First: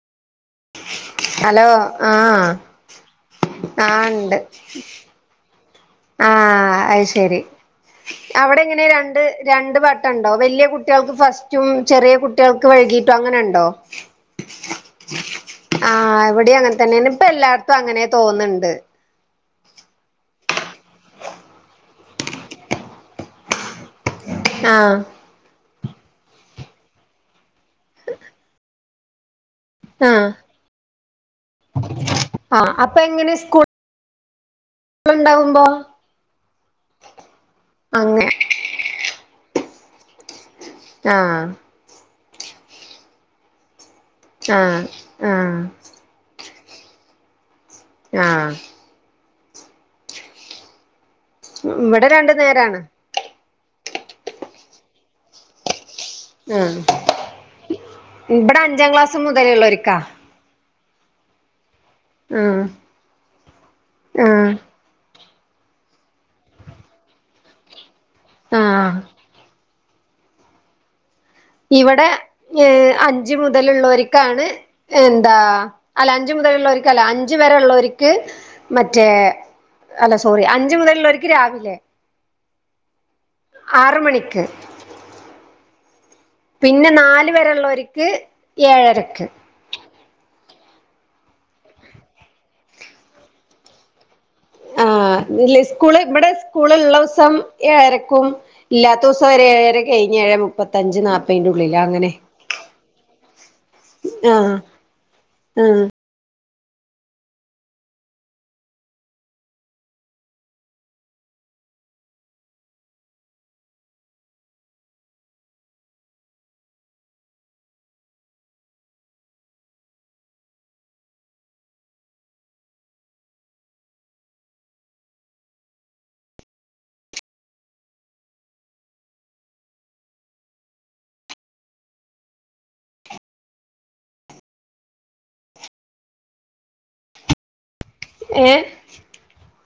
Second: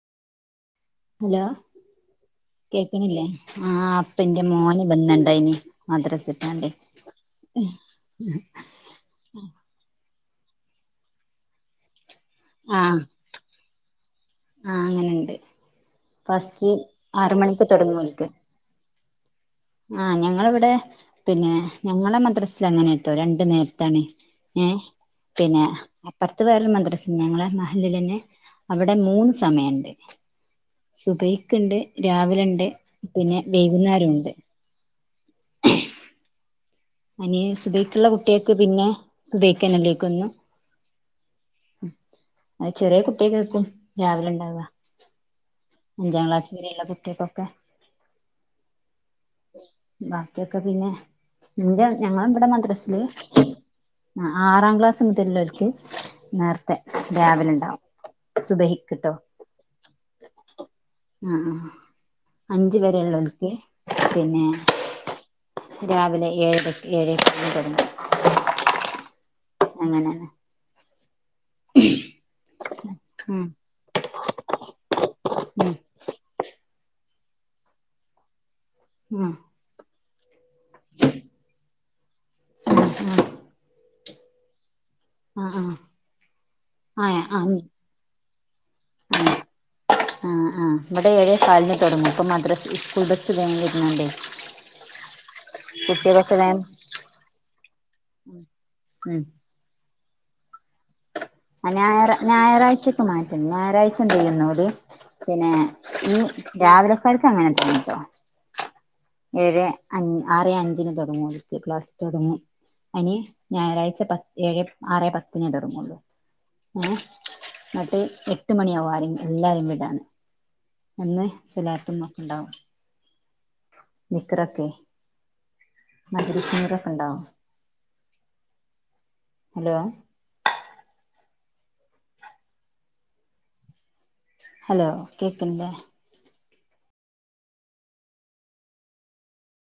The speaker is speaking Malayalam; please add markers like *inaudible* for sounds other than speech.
*inaudible* ഹലോ ആഹ് കേക്കണില്ലേ ആഹ് ഉണ്ട്. അപ്പന്റെ മോന് വന്നിണ്ടായിനി മദ്രസിട്ടാണ്ട് ആഹ് അത് ശരി അവടെങ്ങനെ രണ്ട് രണ്ട് ബട്ട ണ്ടോ വലിയ കുട്ടികൾക്ക് ഫസ്റ്റും ചെറിയ കുട്ടികൾക്ക് ആഹ് വൈകിട്ടും അങ്ങനെ ഉണ്ടോ. ആഹ് അങ്ങനെണ്ട് ആഹ് എവിടെ ഫസ്റ്റ് അങ്ങന് തന്നെയണ് ഇപ്പ ആറ് മണിക്ക് എല്ലാട്ത്തും തുടങ്ങും അങ്ങനെ ഓൽക്ക് തോന്ന്ണ്ട്. ആഹ് ഞങ്ങളവിടെ പിന്നെ ഞങ്ങളെ മദ്രസ്ൽ അങ്ങനെട്ടോ രണ്ട് നേരത്താണ്. ഏ ആഹ് പിന്നെ അപ്പറത്ത് വേറെരു മദ്രസ് ഞങ്ങള മഹല്ലിൽന്നെ അവിടെ മൂന്ന്. സമയണ്ട് ആഹ് സുബൈയ്ക്ക്ണ്ട് രാവിലണ്ട് ആഹ് അപ്പൊ പിന്നെ വൈ മൂന്നേരു ഉണ്ട്. പ്പ ഉണ്ടാവുമ്പോ. അനി സുബൈക്ക്ള്ള അങ്ങനെ കുട്ടിയക്ക് പിന്നെ സുബൈക്കാന്നേല്ലേക്ക്ന്നു. ആഹ്. ഉ അ ചെറിയ കുട്ടൃകേക്കും രാവിലെ ഉണ്ടാവാ ആഹ് ആഹ് അഞ്ചാം ക്ലാസ്. ഇഞിള്ള കുട്ടൃക്കൊക്കെ. ആഹ്. ബാക്കിയൊക്കെ പിന്നെ. ന്റെ ഞങ്ങള രണ്ടു ഇവിടെ നേരാണ് മദ്രസില് ആറാം ക്ലാസ് മുതല്ള്ളോർക്ക്. നേർത്തെ ആഹ് രാവിലെ ഉണ്ടാവും ഇവിടെ അഞ്ചാം സുബഹിക്ക്ട്ടോ. ക്ലാസ് മുതലുള്ളോര്ക്കാ ആഹ്. ആഹ് അഞ്ച് വരെള്ളോല്ക്ക് പിന്നെ ആഹ് രാവിലെ. ഏഴരക്ക് ഏഴ് തെട്ങ്ങും. ആഹ്. അങ്ങനെ. ഇവിടെ ഏ അഞ്ച് ഉം മുതലുള്ളോർക്കാണ്. എന്താ ഉം അല്ല അഞ്ച് മുതലുള്ളോർക്ക് അല്ല അഞ്ച് വരെ ഉള്ളോർക്ക് മറ്റേ ഉം അല്ല സോറി അഞ്ച് മുതലുള്ളോർക്ക് രാവിലെ. *unintelligible* ആറ് മണിക്ക് ആ ആ പിന്നെ ആ നാല് ആ വരെള്ളോർക്ക് ആ ഏഴരക്ക്. ആഹ് ആഹ് ഇവിടെ ഏഴേ കാലിനു തുടങ്ങും ഇപ്പ മദ്രാസ് സ്കൂൾ ബസ് വേ വരുന്നുണ്ടേ ആ് ഇല്ല സ്കൂള് ഇവിടെ സ്കൂള ഉള്ള ദിവസം ഏഴരക്കും ഇല്ലാത്ത ഉം ദിവസംവരെ ഏഴര കഴിഞ്ഞഞ്ഏഴ് മുപ്പത്തഞ്ച് നാല്പ്പൈന്റ ഉള്ളിലോ അങ്ങനെ ഞായറാഴ്ചൊക്കെ മാറ്റും ഞായറാഴ്ച എന്ത്‌ ചെയ്യുന്ന ആഹ് ഓല് പിന്നെ ആഹ് ഈ രാവിലെ ക്കാർക്ക് അങ്ങനെത്തട്ടോ ഏഴ് ആറ് അഞ്ചിന് തുടങ്ങും ഓലക്ക് ക്ലാസ്സ് തുടങ്ങും അനി ഞായറാഴ് പ ഏഴ് ആറേ പത്തിനേ തുടങ്ങുള്ളൂ ഏഹ് ഇനട്ട് എട്ട് മണിയാവും ആരെങ്കി എല്ലാരിം വിടാന്. അന്ന് സ്വലാത്തും ഒക്കെ ഉണ്ടാവും. ദിക്ക്റൊക്കെ മജ്ലിസുന്നൂറൊക്കെ ഉണ്ടാവും ഹലോ ഹലോ കേൾക്ക്ണില്ലേ? ഏഹ്